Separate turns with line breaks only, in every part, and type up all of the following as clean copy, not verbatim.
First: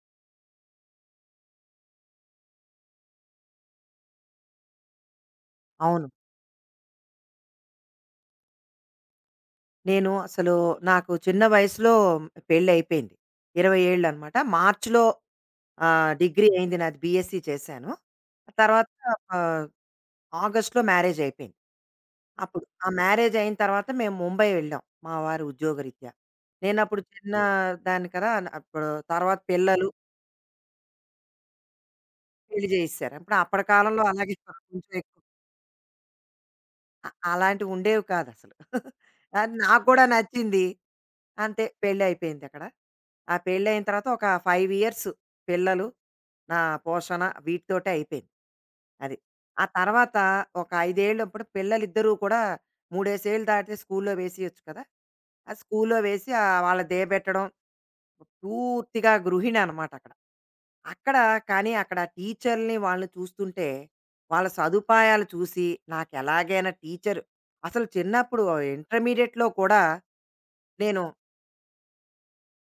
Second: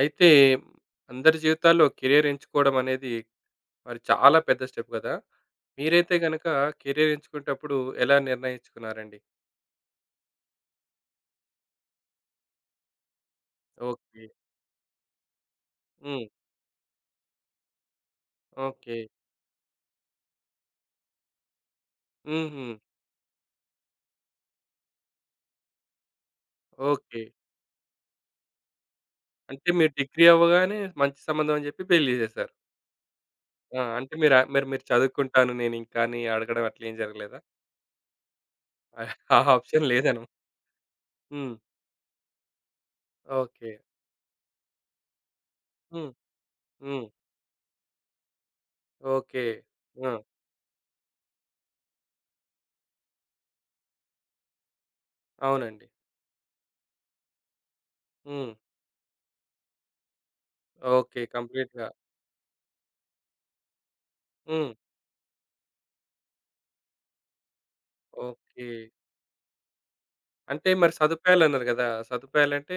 అయితే అందరి జీవితాల్లో కెరియర్ ఎంచుకోవడం అనేది మరి చాలా పెద్ద స్టెప్ కదా!
అవును.
మీరైతే గనక కెరియర్ ఎంచుకునేటప్పుడు ఎలా నిర్ణయించుకున్నారండి?
నేను అసలు నాకు చిన్న వయసులో పెళ్ళయిపోయింది. 20
ఓకే.
ఏళ్ళనమాట. మార్చ్‌లో
హ్మ్.
డిగ్రీ అయింది నాది బీఎస్సీ చేశాను. ఆ తర్వాత
ఓకే.
ఆహ్, ఆగస్ట్‌లో మ్యారేజయిపోయింది. అప్పుడు
హుహు.
ఆ మ్యారేజయిన తర్వాత మేము ముంబై వెళ్ళాం. మా వారు ఉద్యోగరీత్యా. నేనప్పుడు
ఓకే.
చిన్న దాన్ని కదా! అప్పుడు తర్వాత
అంటే
పిల్లలు
మీరు డిగ్రీ అవ్వగానే మంచి సంబంధం అని చెప్పి పెళ్లి చేసేసారు.
పెళ్లి చేసేసారు. అప్పుడు అప్పటి
ఆ!
కాలంలో
అంటే మీరు
అలాగే
మరి మీరు
కొంచెం ఎక్కువ
చదువుకుంటాను నేనింకా అని అడగడం అట్లేం జరగలేదా?
అలాంటివుండేవి కాదసలు.
ఆ ఆ
అది నాకు
ఆప్షన్
కూడా
లేదను
నచ్చింది.
హ్మ్.
అంతే పెళ్లయిపోయిందక్కడ. ఆ
ఓకే.
పెళ్లయిన తర్వాత ఒక 5 ఇయర్స్ పిల్లలు,
హ్మ్.
నా
హ్మ్.
పోషణ వీటితోటే అయిపోయింది. అది.
ఓకే.
ఆ
ఆ!
తర్వాత ఒక 5 ఏళ్ళప్పుడు పిల్లలిద్దరూ కూడా మూడేసేళ్ళు దాటితే స్కూల్లో వేసేయొచ్చు కదా! ఆ
అవునండి.
స్కూల్లో వేసి వాళ్ళని దేయబెట్టడం
హ్మ్.
పూర్తిగా గృహిణి అనమాట అక్కడ. అక్కడ
ఓకే.
కానీ
కంప్లీట్‌గా.
అక్కడ టీచర్‌లని వాళ్ళని చూస్తుంటే, వాళ్ళ
హ్మ్.
సదుపాయాలు చూసి నాకెలాగైనా టీచర్ అసలు చిన్నప్పుడు
ఓకే.
ఇంటర్మీడియేట్‌లో కూడా
అంటే మరి
నేను
సదుపాయాలన్నారు గదా! సదుపాయాలంటే,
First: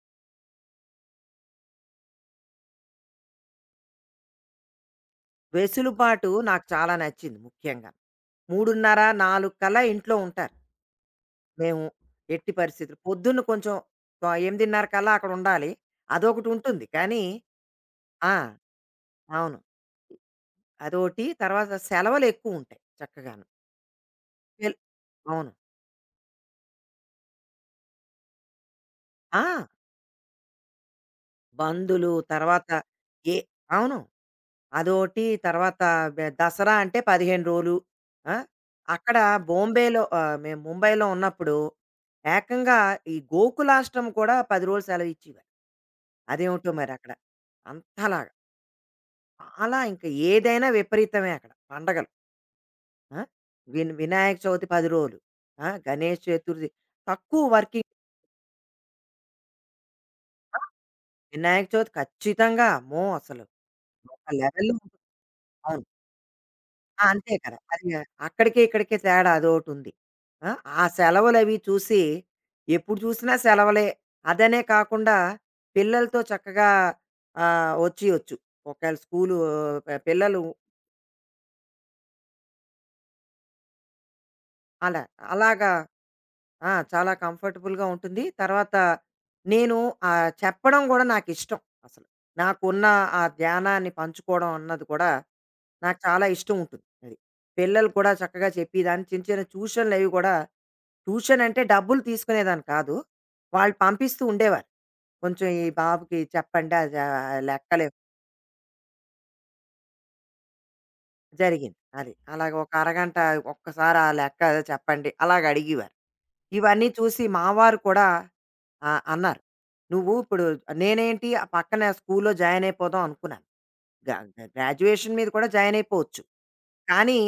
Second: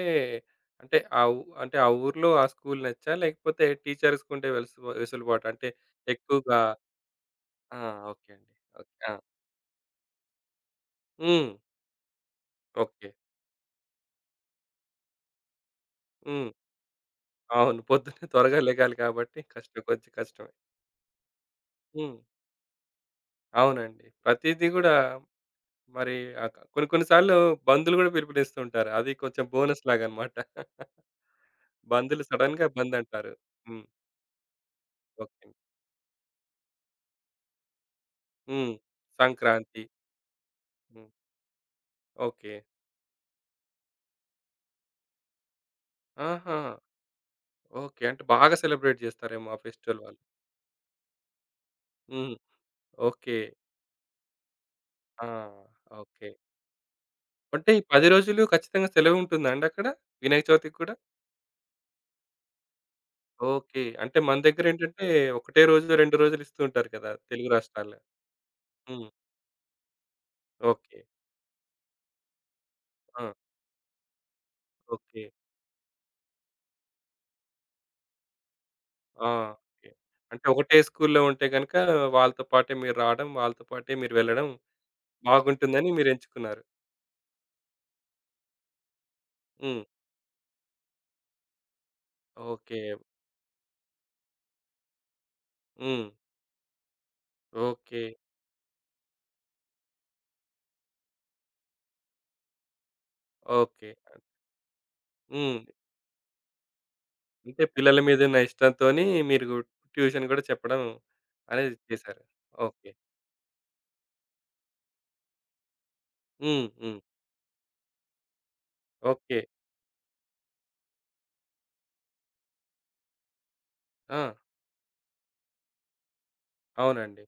అంటే అంటే ఆ ఊ అంటే ఆ ఊర్లో ఆ స్కూల్ నచ్చా? లేకపోతే టీచర్స్‌కుండే వెలుసు వెసులుబాటా? అంటే
వెసులుబాటు
ఎక్కువగా
నాకు చాలా నచ్చింది
ఆ!
ముఖ్యంగా.
ఓకే అండి. ఓకే.
3:30,
ఆ!
4 కల్లా ఇంట్లో ఉంటారు
హ్మ్.
మేము ఎట్టి పరిస్థితులు.
ఓకే.
పొద్దున్న కొంచెం 8:30 కల్లా అక్కడ ఉండాలి.
హ్మ్.
అదొకటి ఉంటుంది. కానీ
అవును. పొద్దున్నే
ఆ,
త్వరగా లెగాలి కాబట్టి
అవును.
కష్టం. కొంచెం కష్టమే.
అదోటి తర్వాత
హ్మ్.
సెలవులు ఎక్కువ ఉంటాయి చక్కగాను.
అవునండి. ప్రతీది
పిల్
గూడా
అవును.
మరి కొన్ని కొన్ని సార్లు బంధులు గూడా పిలుపునిస్తూ ఉంటారు. అది
ఆ,
కొంచెం బోనస్ లాగనమాట.
బందులు,
బంధులు సడెన్‌గా
తర్వాత
బంద్ అంటారు.
ఏ
హ్మ్.
అవును. అదోటి
ఓకే.
తర్వాత దసరా అంటే 15 రోలు. ఆ,
హ్మ్.
అక్కడ
సంక్రాంతి.
బొంబేలో మేము ముంబైలో
హ్మ్.
ఉన్నప్పుడు
ఓకే.
ఏకంగా ఈ గోకులాష్టమి కూడా 10 రోజులు సెలవిచ్చేవారు.
ఆహా!
అదేమిటో మరక్కడ.
ఓకే. అంటే
అంతలాగా
బాగా సెలబ్రేట్ చేస్తారేమో ఆ
చాలా
ఫెస్టివల్
ఇంక
వాళ్ళు.
ఏదైనా విపరీతమే అక్కడ పండగలు.
హ్మ్.
ఆ!
ఓకే.
విన్ వినాయక చవితి 10 రోజులు.
ఆ!
ఆ, గణేష్
ఓకే.
చతుర్థి తక్కువ
అంటే ఈ
వర్కింగ్.
10 రోజులు ఖచ్చితంగా సెలవుంటుందా అండి అక్కడ? వినాయక
ఆ,
చవితికి కూడా?
వినాయక చవితి ఖచ్చితంగా అమ్మో! అసలు
ఓకే. అంటే
ఒక
మన
లెవెల్‌లో ఉంటుంది.
దగ్గరేంటంటే ఒకటే
అవును.
రోజు, 2 రోజులు ఇస్తూ ఉంటారు
ఆ!
కదా!
అంతే
తెలుగు
కదా! అది
రాష్ట్రాల్లో.
అక్కడికి ఇక్కడికి
హ్మ్.
తేడా అదోటుంది. ఆ, ఆ
ఓకే.
సెలవులవి చూసి ఎప్పుడు
ఆ!
చూసినా సెలవులే. అదనే కాకుండా
ఓకే.
పిల్లలతో చక్కగా ఒచ్చేయొచ్చు. ఒకవేళ
ఆ!
School
okay.
పిల్లలు
అంటే ఒకటే స్కూల్లో ఉంటే గనుక వాళ్ళతో పాటే మీరు రావడం, వాళ్ళతో పాటే మీరు వెళ్ళడం
అలా అలాగా
బాగుంటుందని మీరెంచుకున్నారు.
ఆ, చాలా కంఫర్టబుల్‌గా ఉంటుంది. తర్వాత నేను
హ్మ్.
చెప్పడం గూడా నాకిష్టం అసలు.
ఓకే.
నాకున్న ఆ ధ్యానాన్ని పంచుకోవడం అన్నది కూడా నాకు
హ్మ్.
చాలా ఇష్టం ఉంటుంది. అది. పిల్లలు
ఓకే.
కూడా చక్కగా చెప్పేదాన్ని చిన్న చిన్న ట్యూషన్‌లవి గూడా. ట్యూషన్ అంటే డబ్బులు తీసుకునేదాన్ని కాదు. వాళ్ళు
ఓకే.
పంపిస్తూ ఉండేవారు. కొంచెం
హ్మ్.
ఈ బాబుకి చెప్పండి అది
అంటే
లెక్కలు
పిల్లల మీదున్న ఇష్టంతోని మీరు ట్యూషన్ గూడా చెప్పడం అనేది
జరిగింది. అది.
చేశారు.
అలాగ ఒక
ఓకే.
అరగంట ఒక్కసారి ఆ లెక్క చెప్పండి అలాగ అడిగేవారు.
హ్మ్.
ఇవన్నీ
హ్మ్.
చూసి మా వారు కూడా ఆ,
ఓకే.
అన్నారు. నువ్వు ఇప్పుడు నేనేంటి ఆ పక్కన స్కూల్‌లో జాయిన్ అయిపోదాం అనుకున్నాను. గ
ఆ!
గ గ్రాడ్యుయేషన్ మీద కూడా జాయిన్ అయిపోవచ్చు. కానీ
అవునండి.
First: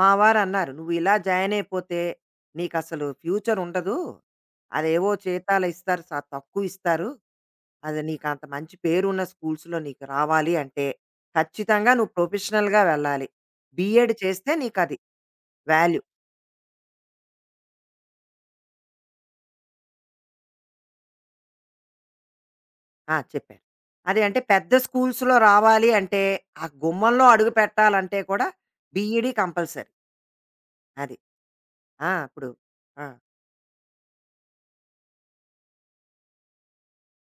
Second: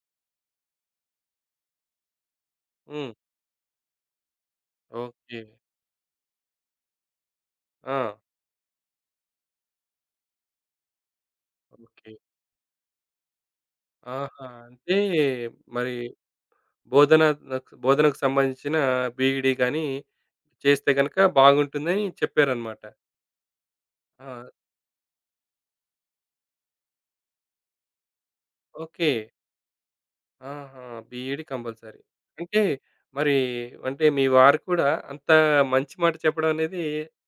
మా వారన్నారు, "నువ్వు ఇలా జాయిన్ అయిపోతే నీకసలు
హ్మ్.
ఫ్యూచర్ ఉండదు. అదేవో
ఓకే.
జీతాలు ఇస్తారు తక్కువ ఇస్తారు.
ఆ!
అది నీకంత మంచి పేరున్న స్కూల్స్‌లో నీకు రావాలి అంటే ఖచ్చితంగా నువ్వు
ఓకే.
ప్రొఫెషనల్‌గా వెళ్ళాలి. బీఎడ్
ఆహా!
చేస్తే
అంటే
నీకది
మరి
వాల్యూ."
బోధన నక్ బోధనకు సంబంధించిన బీఈడీ గాని చేస్తే గనక బాగుంటుందని చెప్పారన్నమాట.
ఆ, చెప్పారు. అదే అంటే
ఆ!
పెద్ద స్కూల్స్‌లో రావాలి అంటే, ఆ గుమ్మంలో అడుగు పెట్టాలంటే కూడా
ఓకే.
B Ed compulsory.
ఆహా!
అది.
BEd compulsory.
ఆ, ఇప్పుడు
అంటే
ఆ,
మరి అంటే మీ వారు కూడా అంత మంచి మాట చెప్పడం అనేది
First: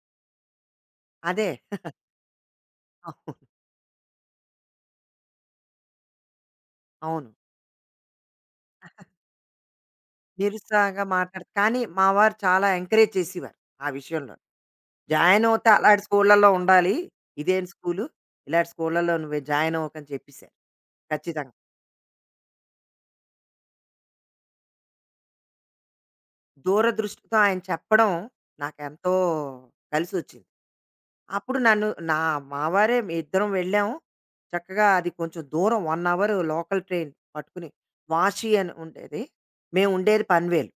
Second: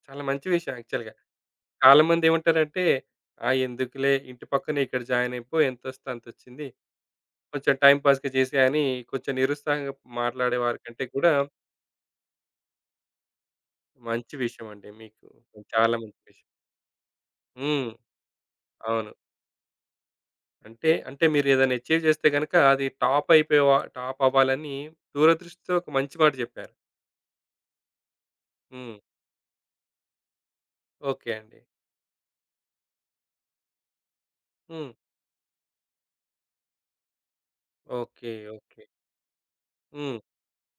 చాలా మంచి విషయం యాక్చువల్‌గా.
అదే.
చాలా మంది ఏమంటారంటే,
అవును.
"ఆ! ఎందుకులే ఇంటి పక్కనే ఇక్కడ జాయిన్ అయిపో ఎంతొస్తే అంతొచ్చింది.
అవును.
కొంచెం టైమ్ పాస్‌గా చేసేయి" అని కొంచెం నిరుత్సాహంగా మాట్లాడే వారికంటే
నిరుత్సాహంగా
కూడా
మాట్లాడు కానీ మా వారు చాలా ఎంకరేజ్ చేసేవారు ఆ
మంచి
విషయంలో.
విషయం అండి. మీకు
జాయిన్ అవుతే
చాలా
అలాంటి
మంచి విషయం.
స్కూళ్ళలో ఉండాలి. ఇదేం
హ్మ్.
స్కూలు? ఇలాంటి
అవును.
స్కూళ్ళలో నువ్వు జాయిన్ అవ్వకని చెప్పేసారు.
అంటే, మీరు
ఖచ్చితంగా.
ఏదైనా అచీవ్ చేస్తే గనుక అది టాప్ అయిపోయేవా టాప్ అవ్వాలని దూరదృష్టితో ఒక మంచి మాట చెప్పారు.
దూరదృష్టితో ఆయన చెప్పడం
హ్మ్.
నాకెంతో కలిసొచ్చింది.
ఓకే
అప్పుడు
అండి.
నన్ను నా మావారే మీ ఇద్దరం వెళ్ళాము. చక్కగా
హ్మ్.
అది కొంచెం దూరం 1 అవర్ లోకల్ ట్రైన్ పట్టుకుని
ఓకే.
వాషి అని
ఓకే.
ఉండేది. మేము
హ్మ్.
ఉండేది పన్వేల్.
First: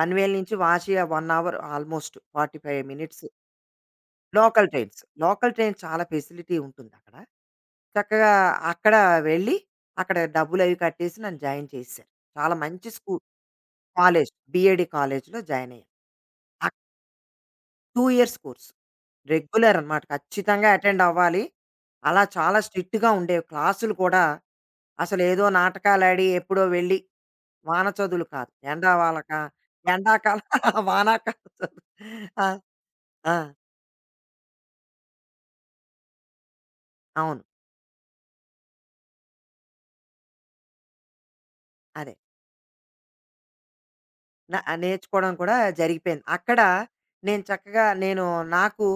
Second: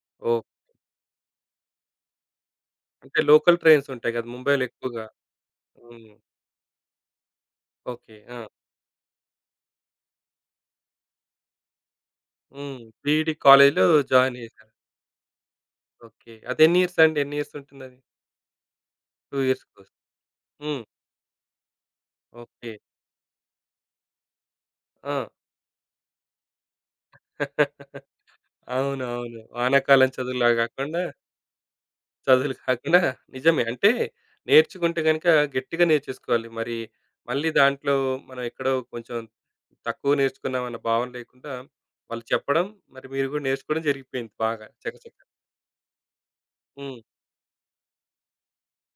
పన్వేల్
ఓహ్!
నుంచి వాషి 1 అవర్ ఆల్మోస్ట్ 45
అంటే
మినిట్స్
లోకల్ ట్రైన్స్ ఉంటాయి కదా! ముంబైలో
లోకల్ ట్రైన్స్.
ఎక్కువగా.
లోకల్ ట్రైన్ చాలా
హ్మ్.
ఫెసిలిటీ ఉంటుందక్కడ.
ఓకే.
చక్కగా
ఆ!
అక్కడ వెళ్ళి అక్కడ డబ్బులవి కట్టేసి నన్ను జాయిన్ చేసేసారు. చాలా
హ్మ్.
మంచి
బీఈడీ కాలేజ్‌లో
కాలేజ్.
జాయిన్ చేశారు.
బీఎడీ కాలేజ్‌లో జాయిన్ అయ్యాను.
ఓకే. అది
అక్
ఎన్ని ఇయర్స్ అండి? ఎన్ని ఇయర్స్ ఉంటుందది?
2 years course.
2 years
regular
course.
అనమాట. ఖచ్చితంగా
హ్మ్.
అటెండ్ అవ్వాలి. అలా చాలా
ఓకే.
స్ట్రిక్ట్‌గా ఉండేవి. క్లాసులు కూడా
ఆ!
అసలు ఏదో నాటకాలాడి ఎప్పుడో వెళ్ళి వాన చదువులు కాదు.
అవునవును. వానాకాలం
ఎండాకాలం
చదువులా కాకుండా
వానాకాలం చదువు. ఆ,
చదువులు కాకుండా
ఆ,
నిజమే. అంటే నేర్చుకుంటే గనుక గట్టిగా నేర్చేసుకోవాలి. మరి
అవును.
మళ్ళీ దాంట్లో మనం ఎక్కడో కొంచెం తక్కువ నేర్చుకున్నామన్న భావన లేకుండా
అదే.
వాళ్ళు చెప్పడం, మరి మీరు కూడా నేర్చుకోవడం జరిగిపోయింది
న
బాగా చకచక.
నేర్చుకోవడం కూడా జరిగిపోయింది. అక్కడ
హ్మ్.
నేను చక్కగా నాకు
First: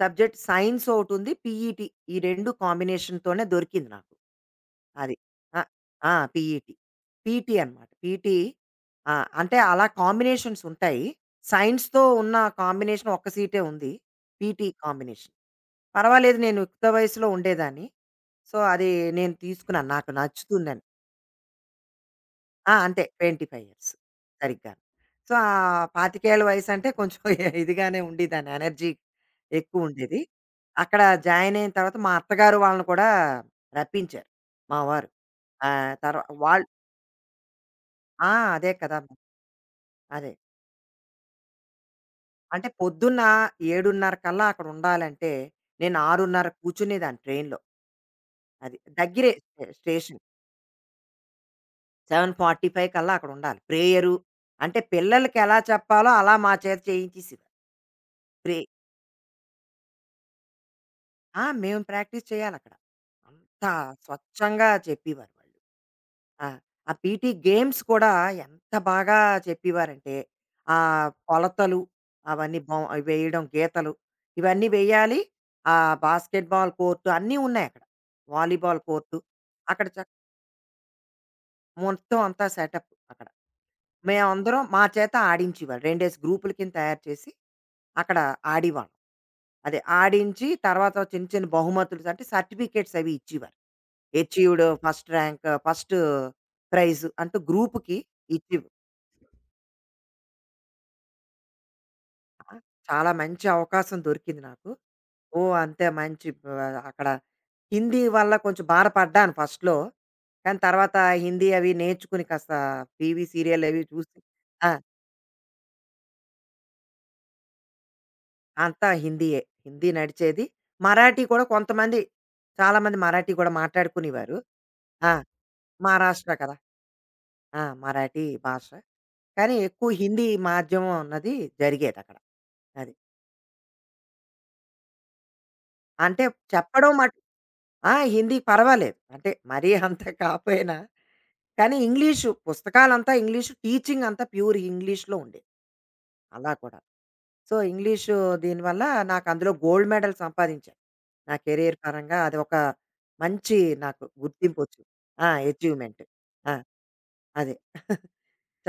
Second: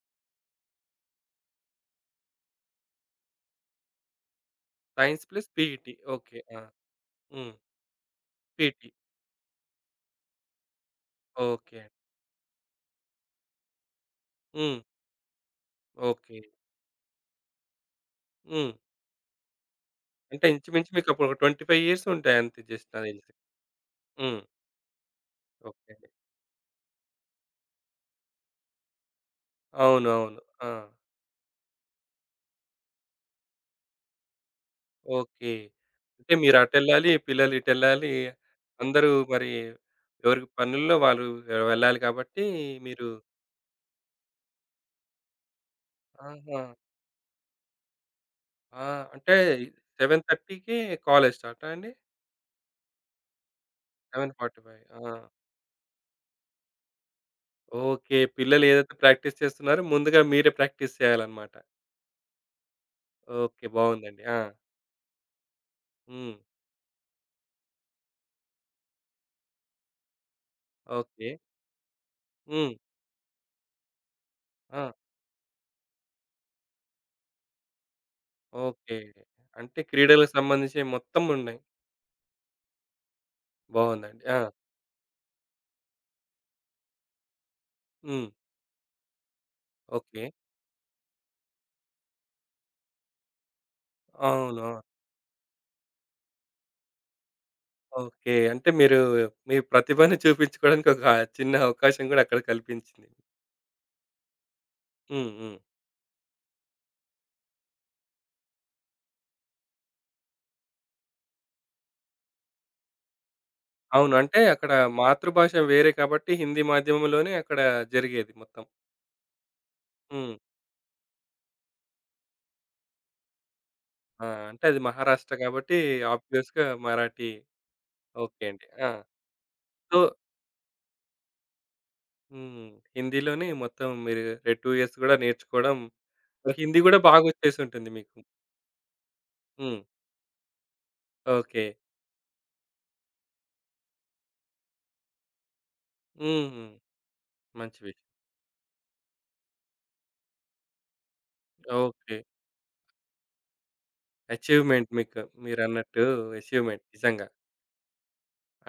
సబ్జెక్ట్ సైన్స్ ఒకటుంది. పీఈటీ ఈ 2 కాంబినేషన్‌తోనే దొరికింది నాకు. అది.
సైన్స్ ప్లస్
ఆ,
పీఈటీ.
ఆ,
ఓకే. ఆ!
పీఈటీ.
హ్మ్.
పీటీ అనమాట. పీటీ.
పీటీ.
ఆ, అంటే అలా కాంబినేషన్స్ ఉంటాయి.
ఓకే.
సైన్స్‌తో ఉన్న కాంబినేషన్ ఒక్క సీటే ఉంది. పీటీ
హ్మ్.
కాంబినేషన్.
ఓకే.
పర్వాలేదు నేను యుక్త వయసులో ఉండేదాన్ని. సో,
హ్మ్.
అది నేను తీసుకున్నాను. నాకు
అంటే
నచ్చుతుందని.
ఇంచుమించు మీకప్పుడు ఒక 25 ఇయర్స్ ఉంటాయి అంతే
ఆ,
జస్ట్
అంతే
నాకు తెలిసి.
25 ఇయర్స్
హ్మ్.
సరిగ్గా. సో,
ఓకే
ఆ
అండి.
25 వయసు అంటే కొంచెం ఇదిగానే ఉండేదాన్ని. ఎనర్జీ ఎక్కువుండేది.
అవునవును. ఆ!
అక్కడ జాయిన్ అయిన తర్వాత మా అత్తగారు వాళ్ళని కూడా రప్పించారు మా వారు.
ఓకే.
ఆహ్, తర్వా
అంటే మీరు
వాళ్ళు
అటెళ్ళాలి, పిల్లలు ఇటెళ్ళాలి.
ఆ! అదే కదా!
అందరూ మరి
అదే.
ఎవరికి పనుల్లో వాళ్ళు వెళ్ళాలి కాబట్టి
అంటే
మీరు
పొద్దున్న 7:30 కల్లా అక్కడ ఉండాలంటే నేను 6:30
ఆహా!
కూర్చునేదాన్ని ట్రైన్‌లో. అది
ఆ!
దగ్గరే
అంటే
స్టేషన్.
7:30కి కాలేజ్ స్టార్టా అండి?
7:45 కల్లా అక్కడ ఉండాలి. ప్రేయరు అంటే
7:45 ఆ!
పిల్లలకి ఎలా చెప్పాలో అలా మా చేత చేయించేసేవారు.
ఓకే.
ప్రే
పిల్లలు ఏదైతే ప్రాక్టీస్ చేస్తున్నారో ముందుగా మీరే ప్రాక్టీస్
ఆ,
చేయాలన్నమాట.
మేము ప్రాక్టీస్ చేయాలక్కడ. అంత
ఓకే. బావుందండి. ఆ!
స్వచ్ఛంగా చెప్పేవారు వాళ్ళు.
హ్మ్.
ఆ, ఆ పీటీ గేమ్స్ కూడా ఎంత బాగా చెప్పేవారంటే,
ఓకే.
కొలతలు అవన్నీ
హ్మ్.
వేయడం గీతలు ఇవన్నీ
ఆ!
వేయాలి. ఆ బాస్కెట్ బాల్ కోర్టు అన్నీ ఉన్నాయక్కడ. Volleyball
okay.
కోర్టు.
అంటే
అక్కడ
క్రీడలకు సంబంధించినవి మొత్తం ఉన్నాయి.
మొత్తం అంతా సెటప్ అక్కడ.
బావుందండి. ఆ!
మేమందరం మా చేత ఆడించేవారు. రెండేసి గ్రూపుల కింద తయారు చేసి అక్కడ
హ్మ్.
ఆడేవాళ్ళం. అదే
ఓకే.
ఆడించి తర్వాత చిన్న చిన్న బహుమతులు అంటే సర్టిఫికేట్స్ అవి ఇచ్చేవారు.
అవును.
అచీవ్డ్
ఆ!
ఫస్ట్ ర్యాంక్, ఫస్ట్ ప్రైజ్ అంటూ గ్రూప్‌కి
ఓకే.
ఇచ్చి
అంటే మీరు మీ ప్రతిభని చూపించుకోవడానికి ఒక చిన్న అవకాశం గూడా అక్కడ
ఆ,
కల్పించింది.
చాలా మంచి అవకాశం దొరికింది నాకు.
హ్మ్.
ఓహ్!
హ్మ్.
అంతే మంచి అక్కడ హిందీ వల్ల కొంచెం బాధపడ్డాను ఫస్ట్‌లో. కానీ తర్వాత హిందీ అవి నేర్చుకుని కాస్త టీవీ సీరియల్ అవి
అవును.
చూసి
అంటే
ఆ,
అక్కడ మాతృభాష వేరే కాబట్టి హిందీ మాధ్యమంలోనే అక్కడ జరిగేది మొత్తం.
అంతా హిందీయే. హిందీ
హ్మ్.
నడిచేది. మరాఠీ కూడా కొంతమంది చాలామంది మరాఠీ కూడా
ఆ!
మాట్లాడుకునేవారు.
అంటే అది
ఆ,
మహారాష్ట్ర కాబట్టి
మహారాష్ట్ర కదా!
ఆబ్వియస్‌గా మరాఠీ
ఆ, మరాఠీ
ఓకే అండి.
భాష.
ఆ!
కానీ ఎక్కువ
సో
హిందీ మాధ్యమం అన్నది జరిగేదక్కడ.
హ్మ్.
అది.
హిందీలోనే మొత్తం మీరు 2 ఇయర్స్ గూడా నేర్చుకోవడం,
అంటే
హిందీ
చెప్పడం
గూడా బాగొచ్చేసుంటుంది
ఆ,
మీకు.
హిందీ పర్వాలేదు. అంటే మరీ
హ్మ్.
అంత కాపోయినా,
ఓకే.
కానీ ఇంగ్లీషు పుస్తకాలంతా ఇంగ్లీషు, టీచింగ్ అంతా ప్యూర్ ఇంగ్లీష్‌లో ఉండేది. అలా
హ్మ్.
కూడా. సో,
మంచి విషయం.
ఇంగ్లీషు దీనివల్ల నాకు అందులో గోల్డ్ మెడల్ సంపాదించాను. నా కెరియర్
ఓకే.
పరంగా అది ఒక మంచి నాకు గుర్తింపొచ్చింది.
అచీవ్‌మెంట్ మీకు.
ఆ, అచీవ్‌మెంట్.
మీరన్నట్టు
ఆ!
అచీవ్‌మెంట్ నిజంగా.
అదే.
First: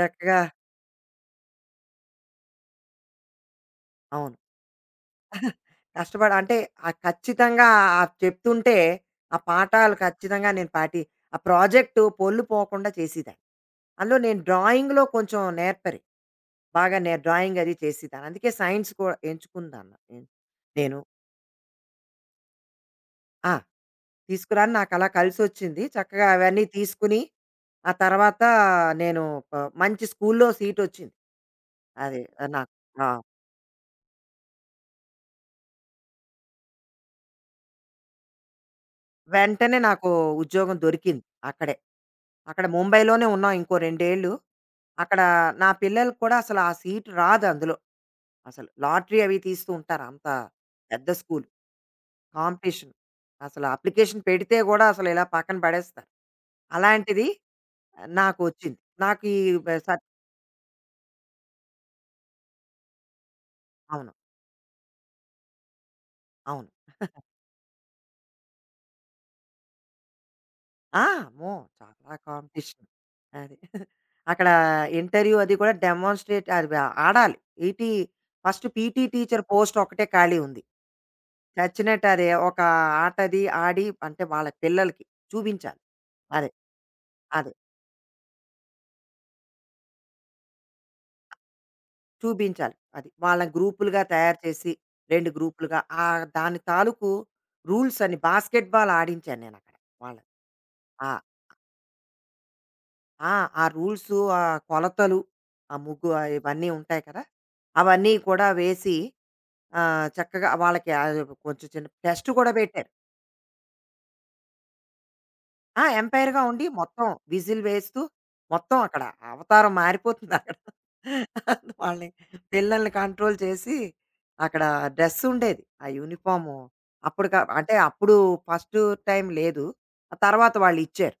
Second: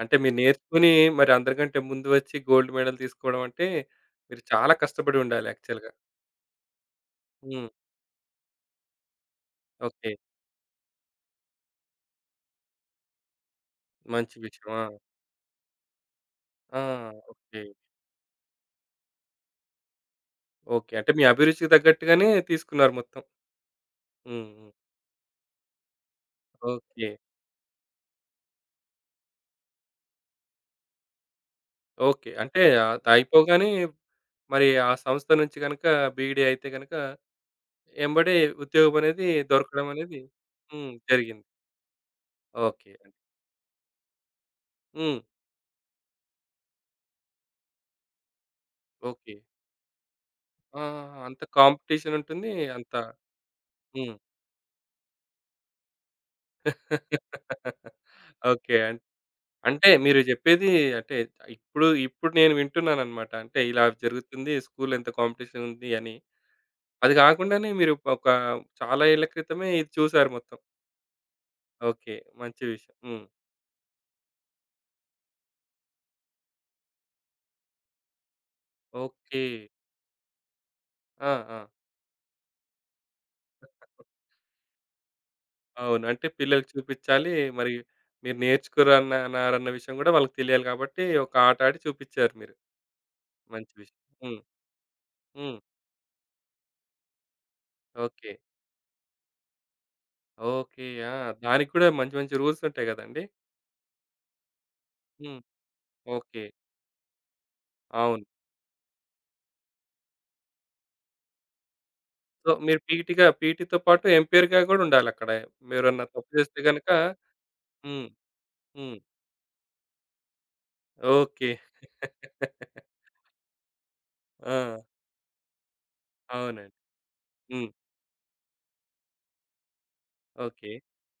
అంటే మీరు నేర్చుకొని మరి అందరికంటే ముందు వచ్చి గోల్డ్ మెడల్ తీసుకోవడం అంటే
అవును.
మీరు చాలా కష్టపడి ఉండాలి యాక్చువల్‌గా.
కష్టపడ అంటే
హ్మ్.
ఖచ్చితంగా చెప్తుంటే ఆ పాఠాలు
ఓకే.
ఖచ్చితంగా నేను ఆ ప్రాజెక్టు పొల్లు పోకుండా చేసేదాన్ని. అందులో
మంచి
నేను
విషయం. ఆ!
డ్రాయింగ్‌లో కొంచెం నేర్పరి.
ఆ!
బాగా నే డ్రాయింగ్
ఓకే.
అది చేసేదాన్ని. అందుకే సైన్స్ కూడా ఎంచుకున్నాను నేను.
ఓకే.
నేను
అంటే మీ అభిరుచికి తగ్గట్టుగానే తీసుకున్నారు మొత్తం.
ఆ!
హ్మ్. హ్మ్.
తీసుకురాను నాకలా కలిసొచ్చింది. చక్కగా అవన్నీ
ఓకే.
తీసుకుని, ఆ తర్వాత నేను ప మంచి స్కూల్‌లో సీటొచ్చింది. అది
ఓకే. అంటే
నాకు.
అది
ఆ,
అయిపోగానే మరి ఆ సంస్థ నుంచి గనుక బీఈడీ అయితే గనుక ఎంబడే ఉద్యోగం అనేది
వెంటనే
దొరకడం
నాకు
అనేది
ఉద్యోగం
హ్మ్.
దొరికింది
జరిగింది.
అక్కడే. అక్కడ
ఓకే.
ముంబైలోనే ఉన్నాం ఇంకో రెండేళ్ళు.
హ్మ్.
అక్కడ నా పిల్లలకి కూడా అసలు ఆ సీట్ రాదు అందులో. అసలు లాటరీ
ఓకే.
అవి తీస్తూ ఉంటారు. అంత
ఆ!
పెద్ద
అంత
స్కూల్.
కాంపిటీషన్ ఉంటుంది.
కాంపిటీషన్.
అంత
అసలు
హ్మ్.
అప్లికేషన్ పెడితే గూడా అసలు ఇలా పక్కన పడేస్తారు. అలాంటిది
ఓకే.
నాకొచ్చింది.
అన్
నాకు ఈ
అంటే
సర్
మీరు జెప్పేది అంటే ఇప్పుడు నేను వింటున్నాననమాట. అంటే ఇలా
అవును.
జరుగుతుంది. స్కూల్‌లో ఎంత కాంపిటీషన్ ఉంది అని.
అవును.
అది గాకుండానే మీరు ఒక చాలా ఏళ్ల క్రితమే ఇది చూసారు మొత్తం.
ఆ! అమ్మో!
ఓకే.
చాలా
మంచి
కాంపిటీషన్.
విషయం. హ్మ్.
అది. అక్కడ ఇంటర్వ్యూ అది కూడా డెమాన్‌స్ట్రేట్ అది ఆడాలి. First PT teacher
okay.
Post ఒకటే ఖాళీ ఉంది.
ఆ! ఆ!
చచ్చినట్టు అదే ఒక ఆటది ఆడి అంటే వాళ్ళ పిల్లలకి చూపించాలి.
అవును. అంటే
అదే.
పిల్లలకి చూపిచ్చాలి.
అది.
మరి మీరు నేర్చుకోరన్న అన్నారన్న విషయం గూడా వాళ్ళకి తెలియాలి గాబట్టి ఒక ఆట ఆడి చూపిచ్చారు మీరు.
చూపించాలి. అది. వాళ్ళని
మంచి విషయం.
గ్రూపులుగా తయారు
హ్మ్.
చేసి 2
హ్మ్.
గ్రూపులుగా దాని తాలూకు రూల్స్ అని
ఓకే.
బాస్కెట్ బాల్ ఆడించాను నేనక్కడ వాళ్ళని.
ఓకే.
ఆ,
ఆ! దానికి కూడా మంచి మంచి రూల్స్ ఉంటాయి గదండీ!
ఆ! రూల్స్ ఆ రూల్సు, ఆ కొలతలు,
హ్మ్.
ఆ ముగ్గు
ఓకే.
ఇవన్నీ ఉంటాయి కదా! అవన్నీ
అవును.
కూడా వేసి చక్కగా వాళ్ళకి కొంచెం చిన్న టెస్ట్
సో,
కూడా
మీరు
పెట్టాను.
పీటీగా పీటీతో పాటు ఎంపైర్‌గా గూడా ఉండాలక్కడ.
ఆ,
మీరేమన్నా తప్పు
ఎంపైర్‌గా
చేస్తే
ఉండి
గనక
మొత్తం విజిల్ వేస్తూ
హ్మ్.
మొత్తం
హ్మ్.
అక్కడ అవతారం మారిపోతుంది అక్కడ.
ఓకే.
వాళ్ళని పిల్లల్ని కంట్రోల్ చేసి
ఆ!
అక్కడ డ్రెస్ ఉండేది. ఆ యూనిఫార్ము
అవునండి.
అప్పుడు
హ్మ్.
అంటే అప్పుడు ఫస్ట్ టైమ్ లేదు. ఆ తర్వాత
ఓకే.
వాళ్ళిచ్చారు.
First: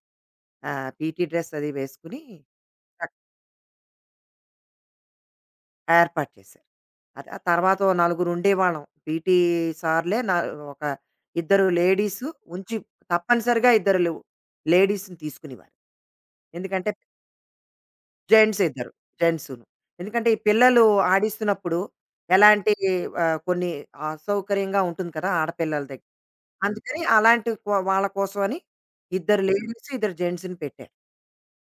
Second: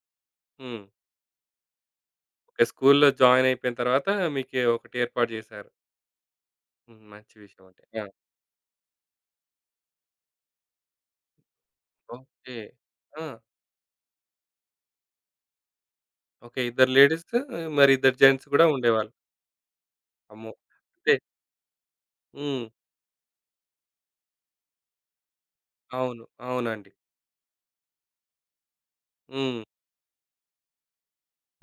హ్మ్.
పీటీ డ్రెస్ అది వేసుకుని
ఓకే. స్కూల్‌లో
అక్
జాయిన్ అయిపోయిన తర్వాత మీకు ఒకటి ఏర్పాటు జేశారు.
ఏర్పాటు చేశారు.
హ్మ్.
అది
మంచి
ఆ
విషయం
తర్వాత
అంటే.
ఓ
ఆ!
నలుగురు ఉండేవాళ్ళం. పీటీ సార్‌లే నా ఒక ఇద్దరు లేడీసు
ఓకే.
ఉంచి
ఆ!
తప్పనిసరిగా ఇద్దరు లేడీస్‌ని తీసుకునేవారు.
ఓకే.
ఎందుకంటే
ఇద్దరు లేడీస్ మరి ఇద్దరు జెంట్స్
జెంట్స్
గూడా
ఇద్దరు.
ఉండేవాళ్ళు.
జెంట్సును. ఎందుకంటే ఈ
అమ్మో!
పిల్లలు
అంటే
ఆడిస్తున్నప్పుడు
హ్మ్.
ఎలాంటి కొన్ని అసౌకర్యంగా ఉంటుంది కదా! ఆడపిల్లల దగ్గర.
అవును. అవునండి.
అందుకని అలాంటి వాళ్ళ కోసం అని ఇద్దరు
హ్మ్.
లేడీస్, ఇద్దరు జెంట్స్‌ని పెట్టారు.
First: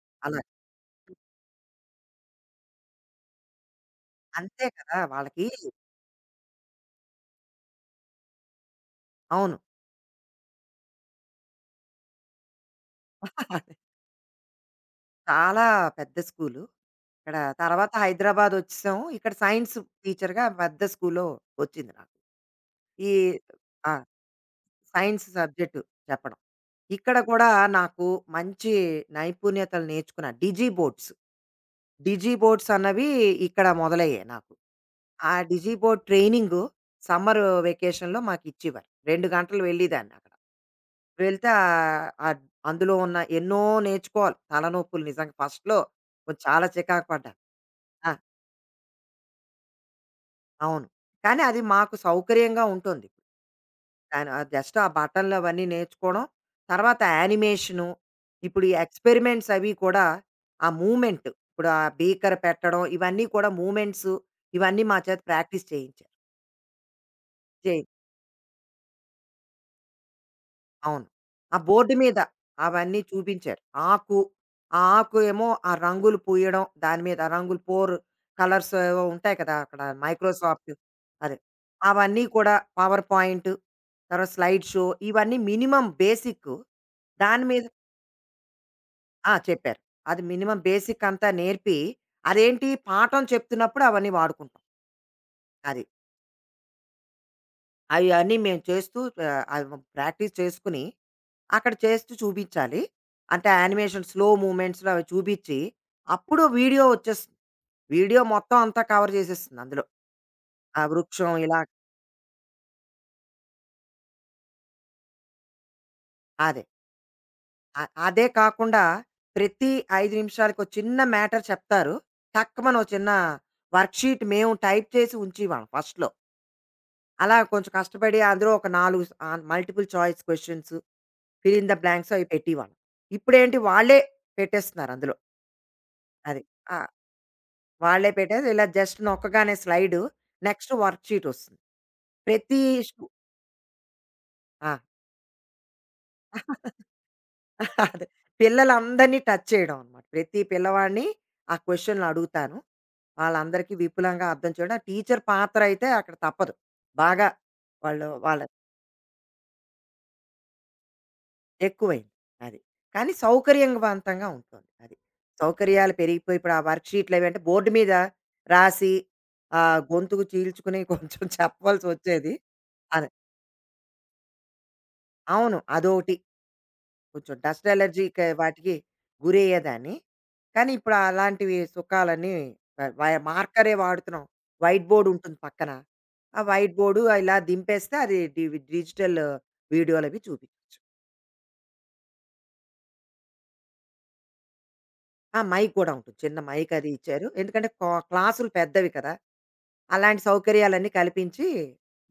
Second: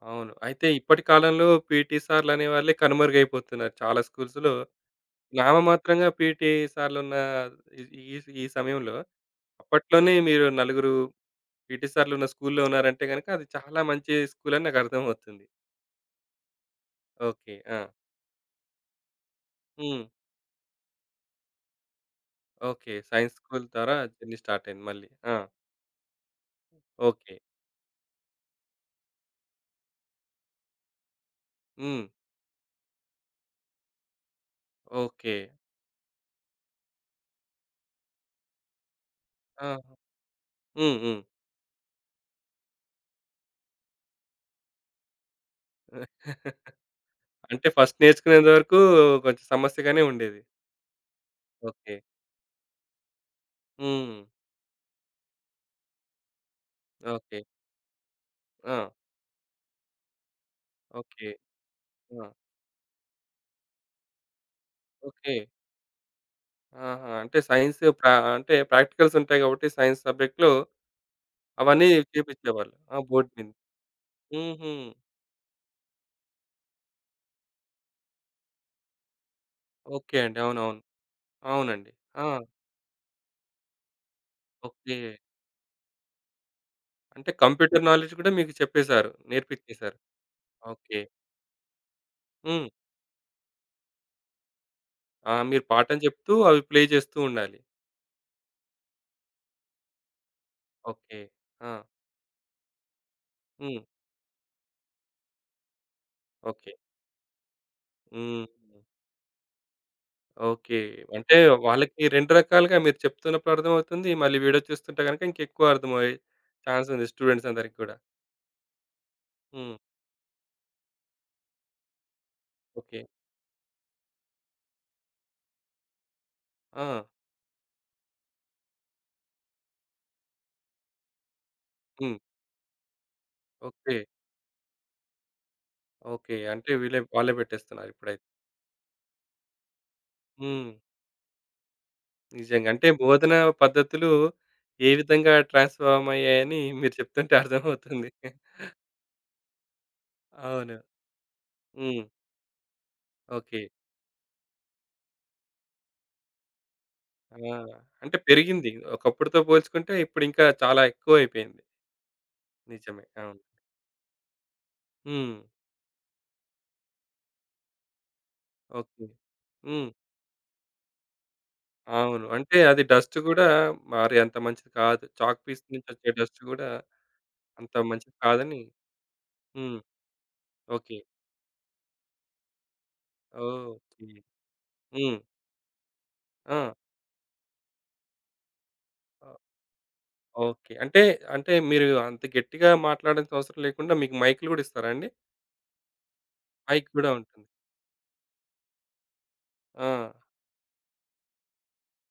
అవును.
అలా.
అయితే ఇప్పటి కాలంలో పీటీ సార్‌లనేవాళ్ళే కనుమరుగైపోతున్నారు. చాలా స్కూల్స్‌లో
అంతే కదా! వాళ్ళకి
నామమాత్రంగా పీటీ సార్‌లున్న ఈ ఈ ఈ సమయంలో
అవును.
అప్పట్లోనే మీరు నలుగురు పీటీ సార్‌లున్న స్కూల్‌లో ఉన్నారంటే గనక అది చాలా మంచి స్కూల్ అని నాకు అర్థమవుతుంది.
చాలా పెద్ద స్కూలు. ఇక్కడ
ఓకే. ఆ!
తర్వాత హైదరాబాద్ వచ్చేసాము. ఇక్కడ సైన్స్
హ్మ్.
టీచర్‌గా పెద్ద స్కూల్‌లో వచ్చింది నాకు.
ఓకే.
ఈ
సైన్స్ స్కూల్
ఆ!
ద్వారా జర్నీ స్టార్ట్ అయింది మళ్ళీ.
సైన్స్
ఆ!
సబ్జెక్ట్ చెప్పడం. ఇక్కడ
ఓకే.
కూడా నాకు మంచి నైపుణ్యతలు నేర్చుకున్నా. Digi boards.
హ్మ్.
డిజీ బోర్డ్స్ అన్నవి ఇక్కడ మొదలయ్యాయి నాకు. ఆ
okay.
Digi board training summer వెకేషన్‌లో మాకిచ్చేవారు. 2 గంటలు
ఆహా!
వెళ్ళేదాన్ని అక్కడ.
హ్మ్. హ్మ్.
వెళ్తే ఆహ్, అద్ అందులో ఉన్న ఎన్నో నేర్చుకోవాలి. తలనొప్పులు నిజంగా ఫస్ట్‌లో కొంచెం చాలా చికాకు పడ్డాను.
అంటే ఫస్ట్
ఆ,
నేర్చుకునేంత వరకు కొంచెం సమస్యగానే ఉండేది.
అవును. కానీ అది
ఓకే.
మాకు సౌకర్యంగా ఉంటుంది.
హ్మ్.
దాని ఆ జస్ట్ ఆ బటన్లు అవన్నీ నేర్చుకోవడం. తర్వాత
ఓకే.
యానిమేషను, ఇప్పుడు ఈ
ఆ!
ఎక్స్పెరిమెంట్స్ అవి కూడా ఆ మూవ్‌మెంట్
ఓకే.
ఇప్పుడు ఆ
ఆ!
బీకర్ పెట్టడం ఇవన్నీ కూడా మూవ్‌మెంట్స్ ఇవన్నీ మా చేత
ఓకే.
ప్రాక్టీస్ చేయించారు.
ఆహా! అంటే
చే
సైన్స్ ప్రా అంటే ప్రాక్టికల్స్ ఉంటాయి కాబట్టి సైన్స్ సబ్జెక్ట్‌లో
అవును. ఆ
అవన్నీ
బోర్డు మీద
చేపిచ్చేవాళ్ళు. ఆ!
అవన్నీ
బోర్డ్ మీద.
చూపించారు. ఆకు,
హుహు.
ఆ ఆకు ఏమో ఆ రంగులు పూయడం, దాని మీద రంగులు కలర్స్ ఏవో ఉంటాయి కదా! అక్కడ
ఓకే అండి.
మైక్రోసాఫ్ట్.
అవునవును.
అదే.
అవునండి.
అవన్నీ
ఆ!
కూడా పవర్ పాయింట్, తర్వాత స్లైడ్ షో
ఓకే.
ఇవన్నీ మినిమమ్ బేసిక్
అంటే
దాని మీద
కంప్యూటర్ నాలెడ్జ్ కూడా మీకు చెప్పేసారు.
ఆ, చెప్పారు.
నేర్పిచ్చేసారు.
అది మినిమమ్
ఓకే.
బేసిక్ అంతా నేర్పి,
హ్మ్.
అదేంటి పాఠం చెప్తున్నప్పుడు అవన్నీ వాడుకుంటాం.
ఆ! మీరు
అది.
పాఠం చెప్తూ అవి ప్లే చేస్తూ ఉండాలి.
అవి అన్నీ మేము చేస్తూ అవి ప్రాక్టీస్ చేసుకుని,
ఓకే. ఆ!
అక్కడ చేస్తూ చూపించాలి. అంటే
హ్మ్.
యానిమేషన్ స్లో మూవ్‌మెంట్స్‌లో అవి చూపించి, అప్పుడు
ఓకే.
వీడియో వచ్చేస్తుంది. వీడియో
హ్మ్.
మొత్తం అంతా కవర్ చేసేస్తుంది అందులో.
ఓకే.
ఆ వృక్షం
అంటే
ఇలా
వాళ్ళకి 2 రకాలుగా మీరు చెప్తున్నప్పుడు అర్థమవుతుంది. మళ్ళీ వీడియో చూస్తుంటే గనుక ఇంకెక్కువ అర్థమయ్యే
అదే.
ఛాన్స్ ఉంది స్టూడెంట్స్ అందరికి
అ
కూడా.
అదే కాకుండా ప్రతి
హ్మ్.
5 నిమిషాలకో చిన్న మ్యాటర్ చెప్తారు. టక్కుమని ఓ
ఓకే.
చిన్న వర్క్‌షీట్ మేము టైప్ చేసి ఉంచేవాళ్ళం ఫస్ట్‌లో.
ఆ!
అలా కొంచెం కష్టపడి అందులో ఒక 4 multiple choice questions, fill in the blanks
హ్మ్.
అవి పెట్టేవాళ్ళం. ఇప్పుడేంటి
ఓకే.
వాళ్ళే పెట్టేస్తున్నారు అందులో.
ఓకే.
అది.
అంటే
ఆ,
వాళ్ళే పెట్టేస్తున్నారు
వాళ్ళే
ఇప్పుడైతే.
పెట్టారు. ఇలా జస్ట్ నొక్కగానే స్లైడు
హ్మ్.
నెక్స్ట్ వర్క్ షీట్ వస్తుంది. ప్రతి
నిజంగా. అంటే
స్టు
బోధన పద్ధతులు
ఆ!
ఏ విధంగా ట్రాన్స్‌ఫార్మ్ అయ్యాయని మీరు చెప్తుంటే
అదే.
అర్థమవుతుంది.
పిల్లలందరినీ టచ్ చేయడం అనమాట. ప్రతి
అవును.
పిల్లవాడిని ఆ
హ్మ్.
క్వెషన్‌లు అడుగుతాను.
ఓకే.
వాళ్ళందరికీ విపులంగా అర్థం చేయడం. టీచర్ పాత్ర అయితే అక్కడ తప్పదు. బాగా
ఆ!
వాళ్ళు
అంటే
వాళ్ళ
పెరిగింది. ఒకప్పుడుతో పోల్చుకుంటే ఇప్పుడు ఇంకా చాలా ఎక్కువైపోయింది.
ఎక్కువైంది. అది.
నిజమే.
కానీ
అవును.
సౌకర్యవంతంగా ఉంటుంది. అది.
హ్మ్.
సౌకర్యాలు పెరిగిపోయి ఇప్పుడు ఆ వర్క్ షీట్‌లు అవి అంటే బోర్డ్ మీద రాసి
ఓకే. హ్మ్.
గొంతుకు చీల్చుకుని కొంచెం చెప్పవలసి
అవును.
వచ్చేది.
అంటే అది
అది.
డస్ట్ గూడా మరి అంత మంచిది కాదు. చాక్
అవును.
పీస్ నుంచి వచ్చే
అదోకటి.
డస్ట్ గూడా
కొంచెం డస్ట్
అంత మంచిది
అలర్జీ‌కి
కాదని
వాటికి
హ్మ్.
గురయ్యేదాన్ని. కానీ ఇప్పుడు
ఓకే.
అలాంటివి సుఖాలన్నీ వ వ మార్కరే
ఓకే.
వాడుతున్నాం. వైట్ బోర్డ్
హ్మ్.
ఉంటుంది పక్కన. ఆ
ఆ!
వైట్ బోర్డు ఇలా దింపేస్తే అది డిజిటల్
ఆహ్,
వీడియోలవి చూపి
ఓకే. అంటే, మీరు అంత గట్టిగా మాట్లాడాల్సిన అవసరం లేకుండా మీకు మైకులు గూడా ఇస్తారా అండి?
ఆ, మైక్ గూడా ఉంటుంది. చిన్న మైక్
మైక్
అది
గూడా
ఇచ్చారు.
ఉంటుంది.
ఎందుకంటే క్లాసులు పెద్దవి కదా!
ఆ!
అలాంటి సౌకర్యాలన్నీ కల్పించి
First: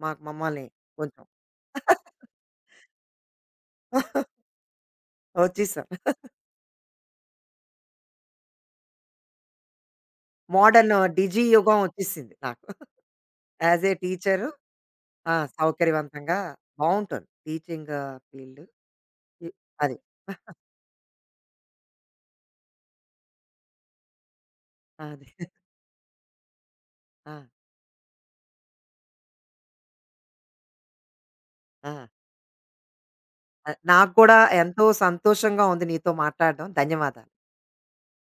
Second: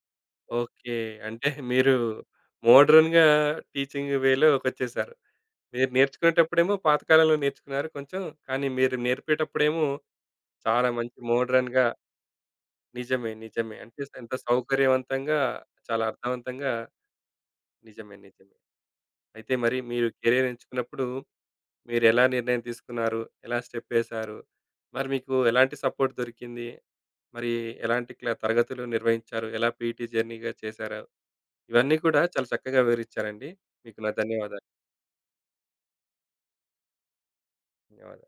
మాకు మమ్మల్ని
ఓకే.
కొంచెం
అంటే మీరు మోడ్రన్‌గా టీచింగ్ వేలో వచ్చేసారు.
వచ్చేసాం.
మీరు నేర్చుకునేటప్పుడేమో పాత కాలంలో నేర్చుకున్నారు కొంచెం. కానీ మీరు నేర్పేటప్పుడేమో చాలా
మోడర్న్
మంచి
డిజి యుగం
మోడ్రన్‌గా
వచ్చేసింది నాకు.
నిజమే. నిజమే.
యాస్ ఏ
అంటే ఎంత
టీచరు ఆ,
సౌకర్యవంతంగా, చాలా
సౌకర్యవంతంగా
అర్థవంతంగా
బావుంటుంది. టీచింగ్
నిజమే. నిజమే.
ఫీల్డ్. ఇ
అయితే మరి
అది.
మీరు కెరియర్ ఎంచుకున్నప్పుడు మీరెలా నిర్ణయం తీసుకున్నారు? ఎలా స్టెప్ ఏసారు? మరి
అది.
మీకు ఎలాంటి సపోర్ట్ దొరికింది?
ఆ,
మరి ఎలాంటి క్లా తరగతులు నిర్వహించారు? ఎలా పీటీ జర్నీగా చేశారు?
ఆ,
ఇవన్నీ కూడా చాలా చక్కగా వివరించారండి. మీకు నా
నాకు కూడా
ధన్యవాదాలు.
ఎంతో సంతోషంగా ఉంది నీతో మాట్లాడడం. ధన్యవాదాలు.
ధన్యవాదాలు.